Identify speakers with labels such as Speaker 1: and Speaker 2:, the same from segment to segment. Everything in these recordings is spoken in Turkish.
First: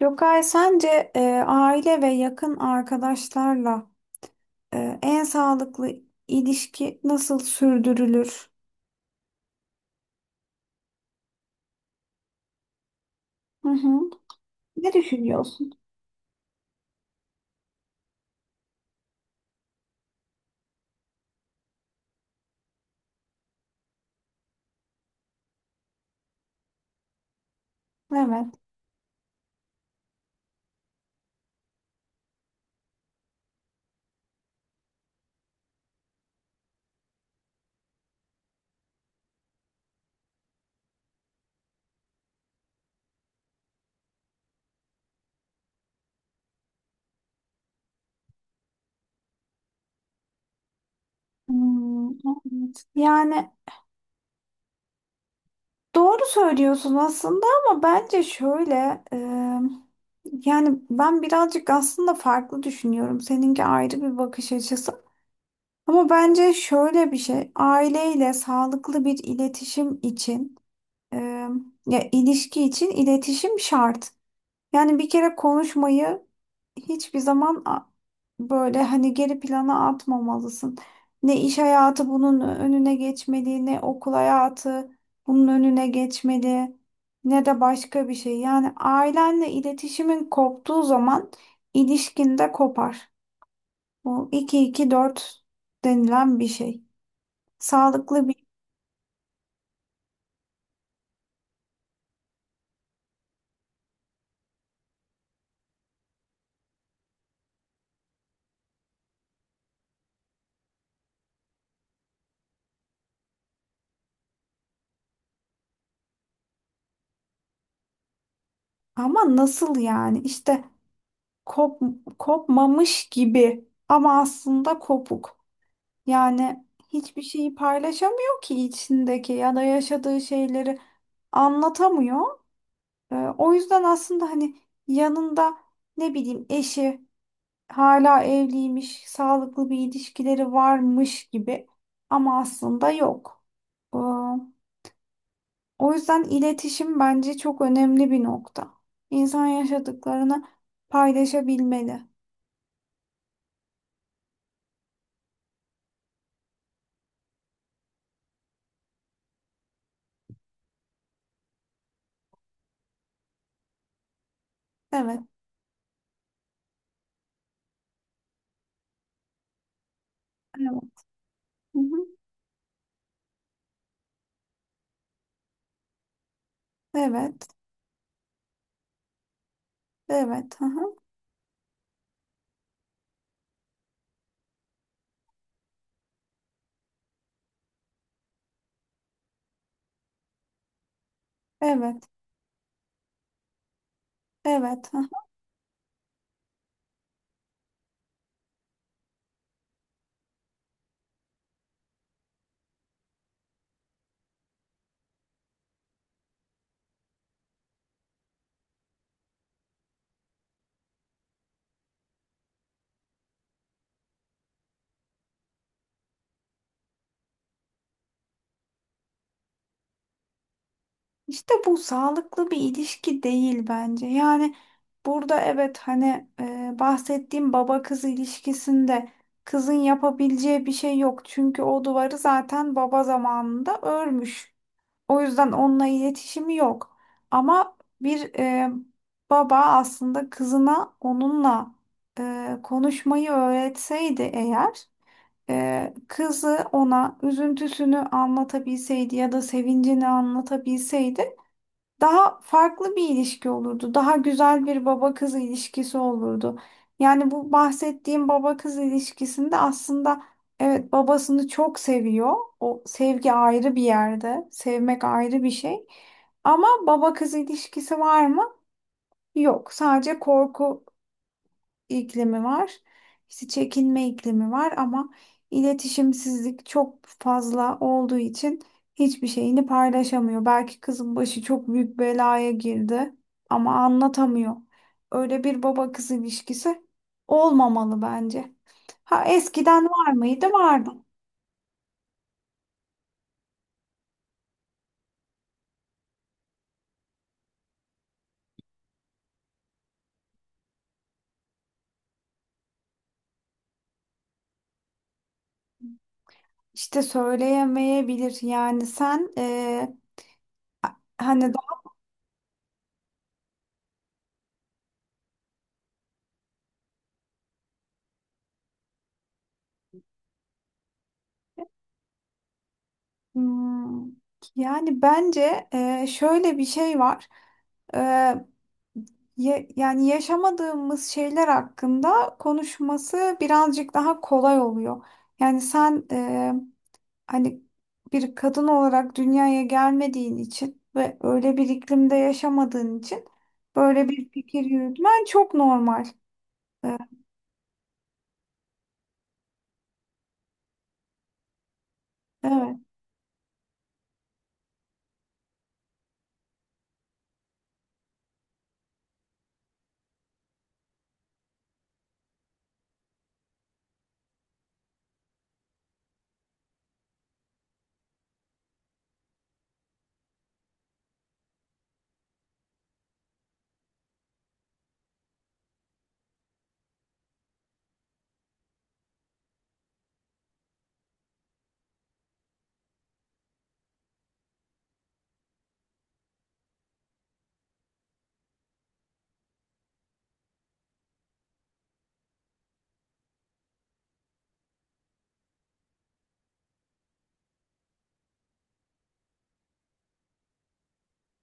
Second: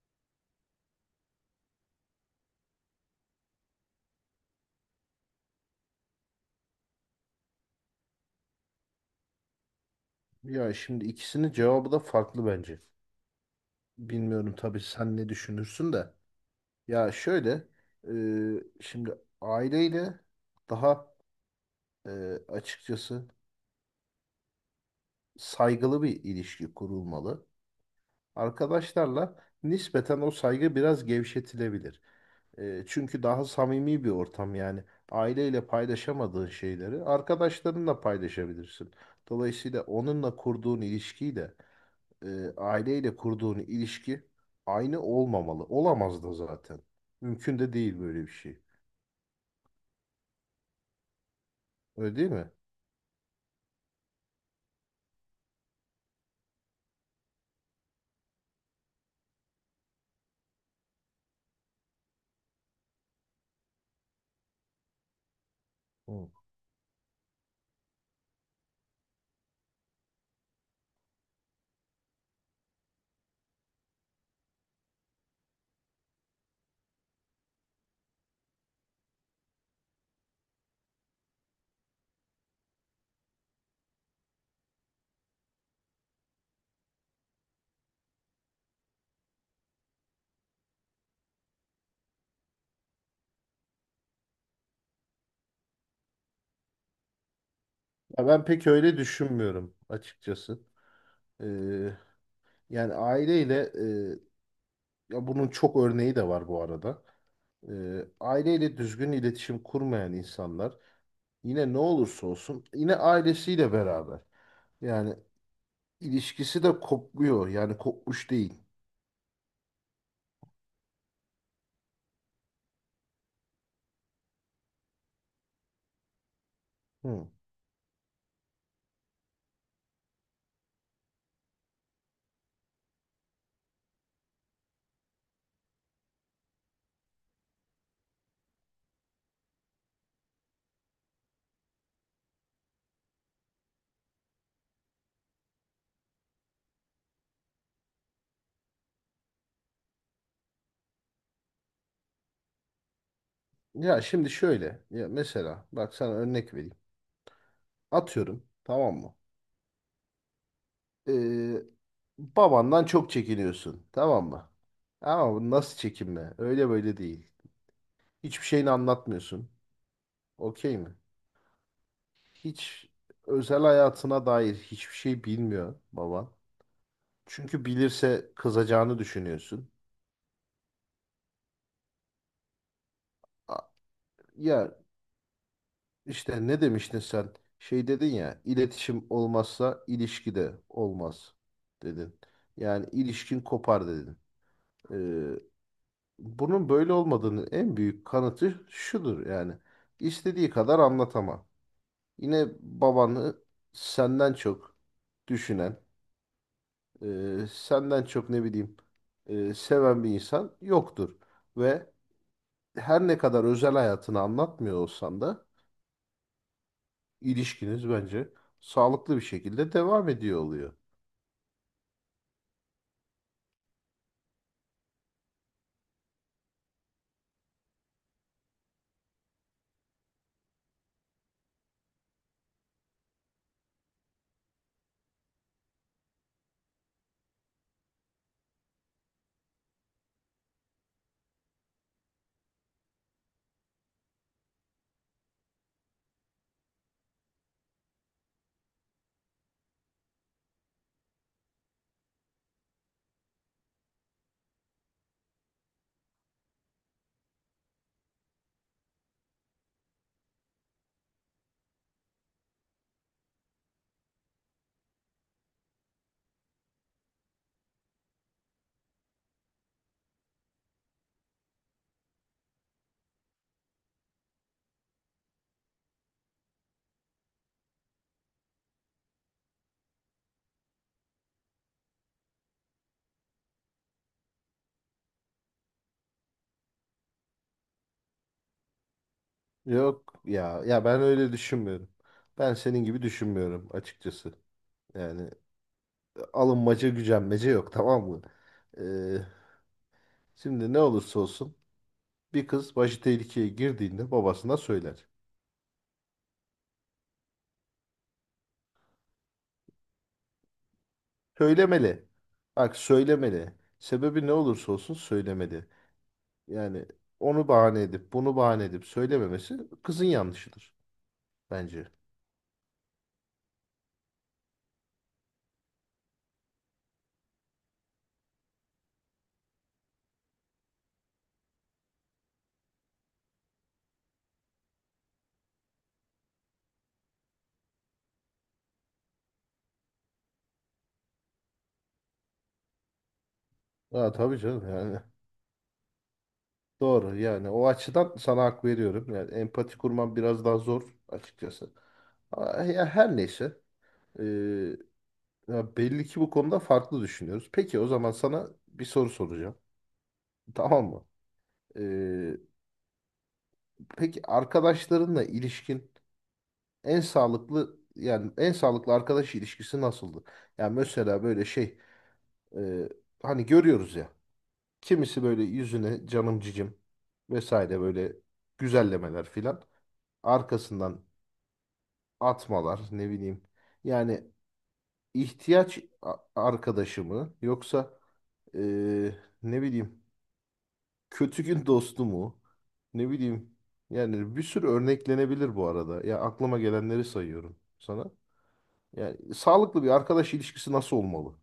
Speaker 1: Gökay, sence aile ve yakın arkadaşlarla en sağlıklı ilişki nasıl sürdürülür?
Speaker 2: Ya şimdi ikisinin cevabı da farklı bence.
Speaker 1: Hı hı.
Speaker 2: Bilmiyorum tabii
Speaker 1: Ne
Speaker 2: sen ne
Speaker 1: düşünüyorsun?
Speaker 2: düşünürsün de. Ya şöyle, şimdi aileyle daha e, açıkçası saygılı bir ilişki kurulmalı.
Speaker 1: Evet.
Speaker 2: Arkadaşlarla nispeten o saygı biraz gevşetilebilir. Çünkü daha samimi bir ortam yani. Aileyle paylaşamadığın şeyleri arkadaşlarınla paylaşabilirsin. Dolayısıyla onunla kurduğun ilişkiyi de aileyle kurduğun ilişki aynı olmamalı. Olamaz da zaten. Mümkün de değil böyle bir şey.
Speaker 1: Hmm,
Speaker 2: Öyle değil mi?
Speaker 1: evet. Yani doğru söylüyorsun aslında, ama bence şöyle e, yani ben birazcık aslında farklı düşünüyorum. Seninki ayrı bir bakış açısı. Ama
Speaker 2: Hı.
Speaker 1: bence şöyle bir şey, aileyle sağlıklı bir iletişim için Ee, ya ilişki için iletişim şart. Yani bir kere konuşmayı hiçbir zaman böyle hani geri plana atmamalısın. Ne iş hayatı bunun önüne geçmeli, ne okul hayatı bunun önüne geçmeli, ne de başka bir şey. Yani ailenle iletişimin koptuğu zaman ilişkin de kopar. Bu iki iki dört denilen bir şey.
Speaker 2: Ya
Speaker 1: Sağlıklı bir
Speaker 2: ben pek öyle düşünmüyorum açıkçası. E, yani aileyle e, ya bunun çok örneği de var bu arada. Aileyle düzgün iletişim kurmayan insanlar yine ne olursa olsun yine ailesiyle beraber. Yani ilişkisi de kopmuyor. Yani kopmuş değil.
Speaker 1: ama nasıl yani? İşte Kop, kopmamış gibi ama aslında kopuk. Yani hiçbir
Speaker 2: Hı.
Speaker 1: şeyi paylaşamıyor ki, içindeki ya da yaşadığı şeyleri anlatamıyor. O yüzden aslında hani yanında ne bileyim eşi hala evliymiş, sağlıklı bir ilişkileri varmış gibi ama aslında yok. Ee, o yüzden iletişim bence çok önemli bir nokta. İnsan yaşadıklarını paylaşabilmeli.
Speaker 2: Ya şimdi şöyle. Ya mesela bak sana örnek vereyim. Atıyorum. Tamam mı? Ee, babandan çok çekiniyorsun. Tamam mı?
Speaker 1: Evet.
Speaker 2: Ama bu nasıl çekinme? Öyle böyle değil. Hiçbir şeyini anlatmıyorsun. Okey mi?
Speaker 1: Evet. Hı hı.
Speaker 2: Hiç özel hayatına dair hiçbir şey bilmiyor baban.
Speaker 1: Evet,
Speaker 2: Çünkü bilirse kızacağını düşünüyorsun.
Speaker 1: evet, hı hı,
Speaker 2: A- Ya işte ne demiştin sen? Şey dedin ya, iletişim olmazsa ilişki de olmaz
Speaker 1: evet,
Speaker 2: dedin. Yani ilişkin kopar dedin.
Speaker 1: evet, hı hı.
Speaker 2: Ee, Bunun böyle olmadığını en büyük kanıtı şudur yani. İstediği kadar anlatama. Yine babanı senden çok düşünen, senden çok ne bileyim seven bir insan yoktur. Ve her ne kadar özel hayatını anlatmıyor olsan da ilişkiniz bence sağlıklı bir şekilde devam ediyor oluyor.
Speaker 1: İşte bu sağlıklı bir ilişki değil bence. Yani burada, evet hani, bahsettiğim baba kız ilişkisinde kızın yapabileceği bir şey yok. Çünkü o duvarı zaten baba zamanında örmüş. O yüzden onunla iletişimi yok. Ama bir baba aslında kızına onunla konuşmayı öğretseydi eğer kızı ona üzüntüsünü anlatabilseydi ya da sevincini anlatabilseydi daha farklı bir ilişki olurdu. Daha güzel bir baba kız ilişkisi olurdu. Yani bu bahsettiğim baba kız ilişkisinde aslında evet babasını çok seviyor. O sevgi ayrı bir yerde. Sevmek ayrı bir şey. Ama baba kız ilişkisi var mı? Yok. Sadece korku iklimi var. İşte çekinme iklimi var ama iletişimsizlik çok fazla olduğu için hiçbir şeyini paylaşamıyor. Belki kızın başı çok büyük belaya girdi ama anlatamıyor. Öyle bir baba kız ilişkisi olmamalı bence. Ha, eskiden var
Speaker 2: Yok
Speaker 1: mıydı?
Speaker 2: ya ya
Speaker 1: Vardı.
Speaker 2: ben öyle düşünmüyorum. Ben senin gibi düşünmüyorum açıkçası. Yani alınmaca gücenmece yok, tamam mı? Ee, şimdi ne olursa olsun bir kız başı tehlikeye girdiğinde babasına söyler.
Speaker 1: İşte söyleyemeyebilir. Yani sen hani
Speaker 2: Söylemeli. Bak söylemeli. Sebebi ne olursa olsun söylemeli. Yani onu bahane edip bunu bahane edip söylememesi kızın yanlışıdır bence.
Speaker 1: Hmm, yani bence şöyle bir şey var. E, yani yaşamadığımız şeyler hakkında konuşması birazcık daha kolay oluyor. Yani sen hani bir kadın olarak dünyaya gelmediğin için ve öyle bir iklimde yaşamadığın için böyle
Speaker 2: Aa,
Speaker 1: bir
Speaker 2: tabii
Speaker 1: fikir
Speaker 2: canım yani.
Speaker 1: yürütmen çok normal. E,
Speaker 2: Doğru, yani o açıdan sana hak veriyorum. Yani empati kurman biraz daha zor açıkçası. Ama
Speaker 1: Evet.
Speaker 2: ya her neyse. ee, Ya belli ki bu konuda farklı düşünüyoruz. Peki o zaman sana bir soru soracağım. Tamam mı? Ee, peki arkadaşlarınla ilişkin en sağlıklı, yani en sağlıklı arkadaş ilişkisi nasıldı? Yani mesela böyle şey e, hani görüyoruz ya, kimisi böyle yüzüne canım cicim vesaire böyle güzellemeler filan arkasından atmalar ne bileyim. Yani arkadaşı mı, yoksa e, ne bileyim kötü gün dostu mu? Ne bileyim. Yani bir sürü örneklenebilir bu arada. Ya aklıma gelenleri sayıyorum sana. Yani sağlıklı bir arkadaş ilişkisi nasıl olmalı?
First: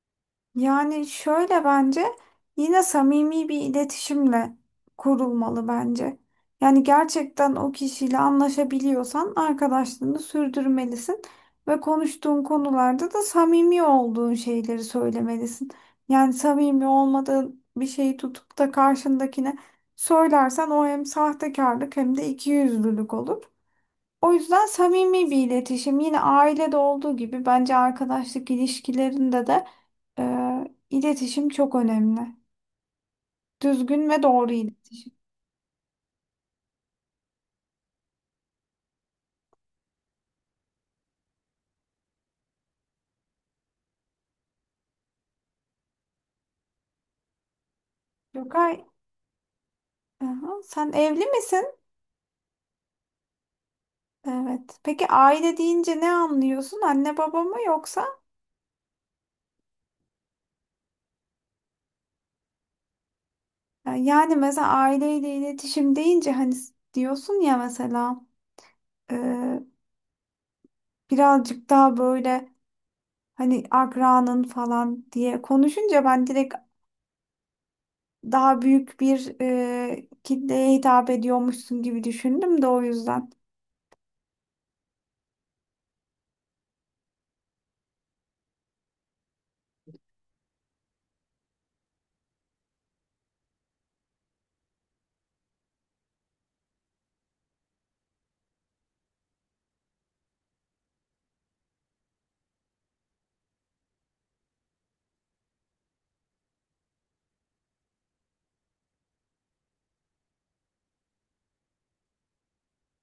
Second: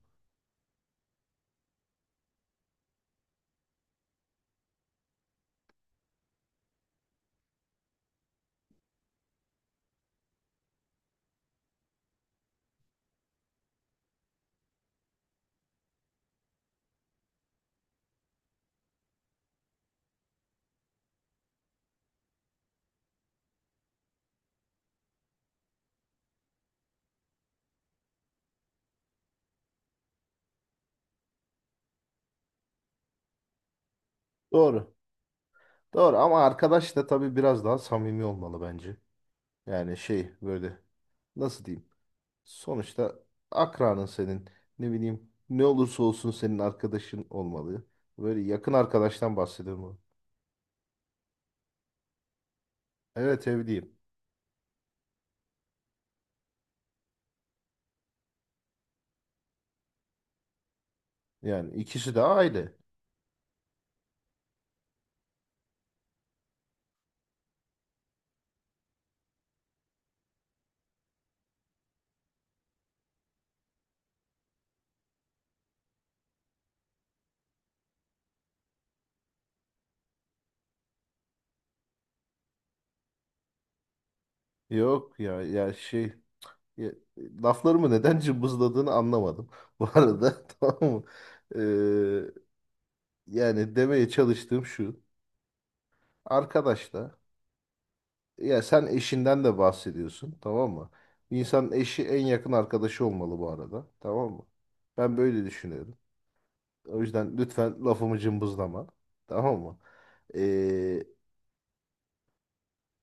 Speaker 1: Yani şöyle, bence yine samimi bir iletişimle kurulmalı bence. Yani gerçekten o kişiyle anlaşabiliyorsan arkadaşlığını sürdürmelisin ve konuştuğun konularda da samimi olduğun şeyleri söylemelisin. Yani samimi olmadığın bir şeyi tutup da karşındakine söylersen o hem sahtekarlık hem de ikiyüzlülük olur. O yüzden samimi bir iletişim yine ailede olduğu gibi bence arkadaşlık ilişkilerinde de e, iletişim çok önemli. Düzgün ve doğru
Speaker 2: Doğru.
Speaker 1: iletişim.
Speaker 2: Doğru ama arkadaş da tabii biraz daha samimi olmalı bence. Yani şey böyle, nasıl diyeyim? Sonuçta akranın senin, ne bileyim, ne olursa olsun senin arkadaşın olmalı. Böyle yakın
Speaker 1: Gökay,
Speaker 2: arkadaştan bahsediyorum.
Speaker 1: aha, sen evli misin?
Speaker 2: Evet evliyim.
Speaker 1: Evet. Peki, aile deyince ne anlıyorsun? Anne baba mı, yoksa?
Speaker 2: Yani ikisi de aile.
Speaker 1: Yani mesela aileyle iletişim deyince hani diyorsun ya mesela e, birazcık daha böyle hani akranın falan diye konuşunca ben direkt daha büyük bir kitleye hitap ediyormuşsun gibi düşündüm de o yüzden.
Speaker 2: Yok ya ya şey Ya, Laflarımı neden cımbızladığını anlamadım. Bu arada tamam mı? Ee, yani demeye çalıştığım şu. Arkadaş da, ya sen eşinden de bahsediyorsun, tamam mı? Bir İnsanın eşi en yakın arkadaşı olmalı bu arada. Tamam mı? Ben böyle düşünüyorum. O yüzden lütfen lafımı cımbızlama. Tamam mı? Ee,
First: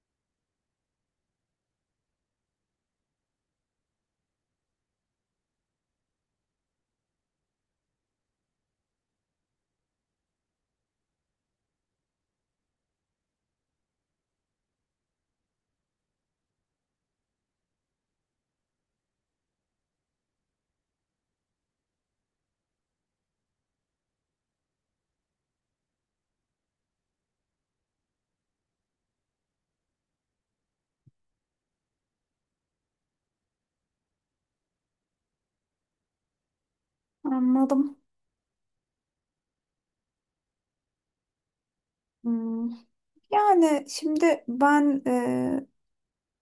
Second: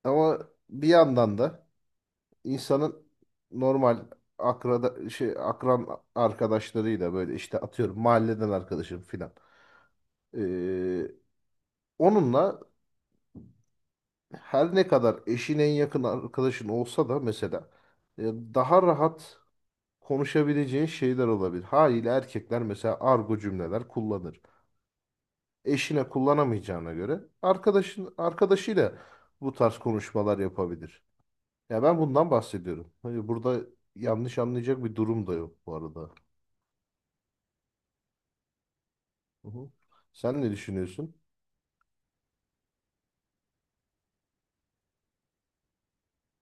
Speaker 2: ama bir yandan da insanın normal akrada şey akran arkadaşlarıyla böyle işte atıyorum mahalleden arkadaşım filan. Ee, onunla her ne kadar eşin en yakın arkadaşın olsa da mesela daha rahat konuşabileceğin şeyler olabilir. Haliyle erkekler mesela argo cümleler kullanır. Eşine kullanamayacağına göre arkadaşıyla bu tarz konuşmalar yapabilir. Ya ben bundan bahsediyorum. Hani burada yanlış anlayacak bir durum da yok bu arada.
Speaker 1: Anladım.
Speaker 2: Hı hı. Sen ne düşünüyorsun?
Speaker 1: Hmm. Yani şimdi ben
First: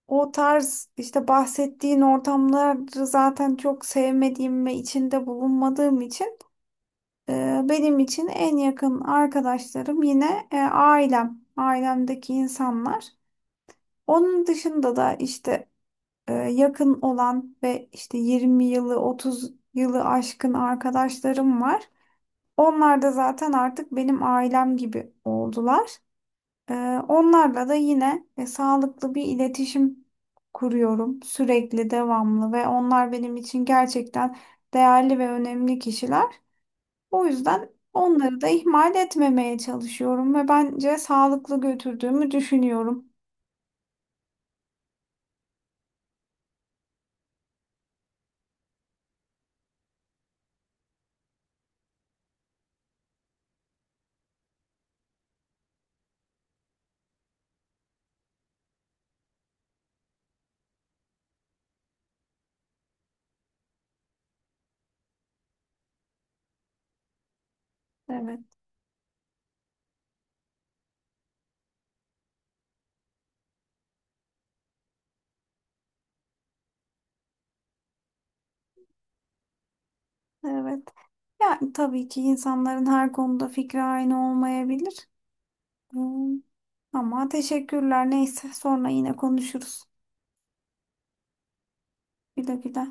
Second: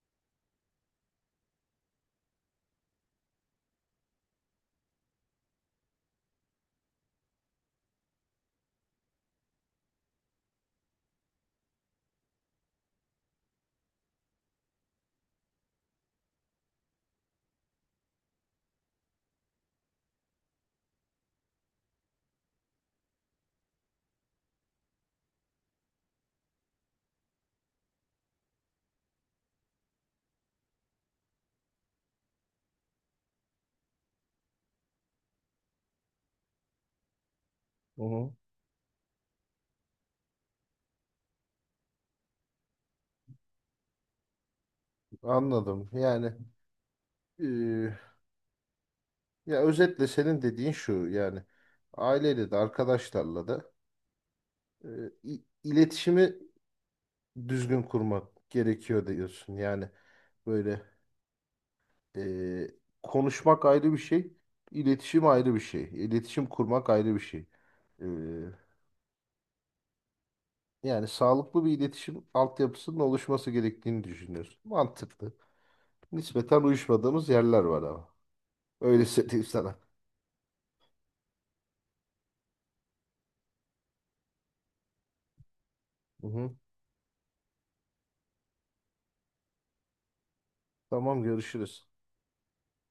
Speaker 1: o tarz işte bahsettiğin ortamları zaten çok sevmediğim ve içinde bulunmadığım için benim için en yakın arkadaşlarım yine ailem, ailemdeki insanlar. Onun dışında da işte yakın olan ve işte 20 yılı 30 yılı aşkın arkadaşlarım var. Onlar da zaten artık benim ailem gibi oldular. Ee, onlarla da yine sağlıklı bir iletişim kuruyorum sürekli, devamlı ve onlar benim için gerçekten değerli ve önemli kişiler. O yüzden
Speaker 2: Hı hı.
Speaker 1: onları da ihmal etmemeye çalışıyorum ve bence sağlıklı götürdüğümü düşünüyorum.
Speaker 2: Anladım. Yani, ya özetle senin dediğin şu, yani aileyle de arkadaşlarla da e, iletişimi düzgün kurmak gerekiyor diyorsun. Yani böyle, e, konuşmak ayrı bir şey, iletişim ayrı bir şey, iletişim kurmak ayrı bir şey. E,
Speaker 1: Evet,
Speaker 2: yani sağlıklı bir iletişim altyapısının oluşması gerektiğini düşünüyorsun. Mantıklı. Nispeten uyuşmadığımız yerler var ama. Öyle söyleyeyim sana.
Speaker 1: evet. Yani tabii ki insanların her konuda fikri aynı olmayabilir.
Speaker 2: Hı
Speaker 1: Hmm,
Speaker 2: hı.
Speaker 1: ama teşekkürler. Neyse, sonra yine konuşuruz.
Speaker 2: Tamam görüşürüz.
Speaker 1: Güle güle.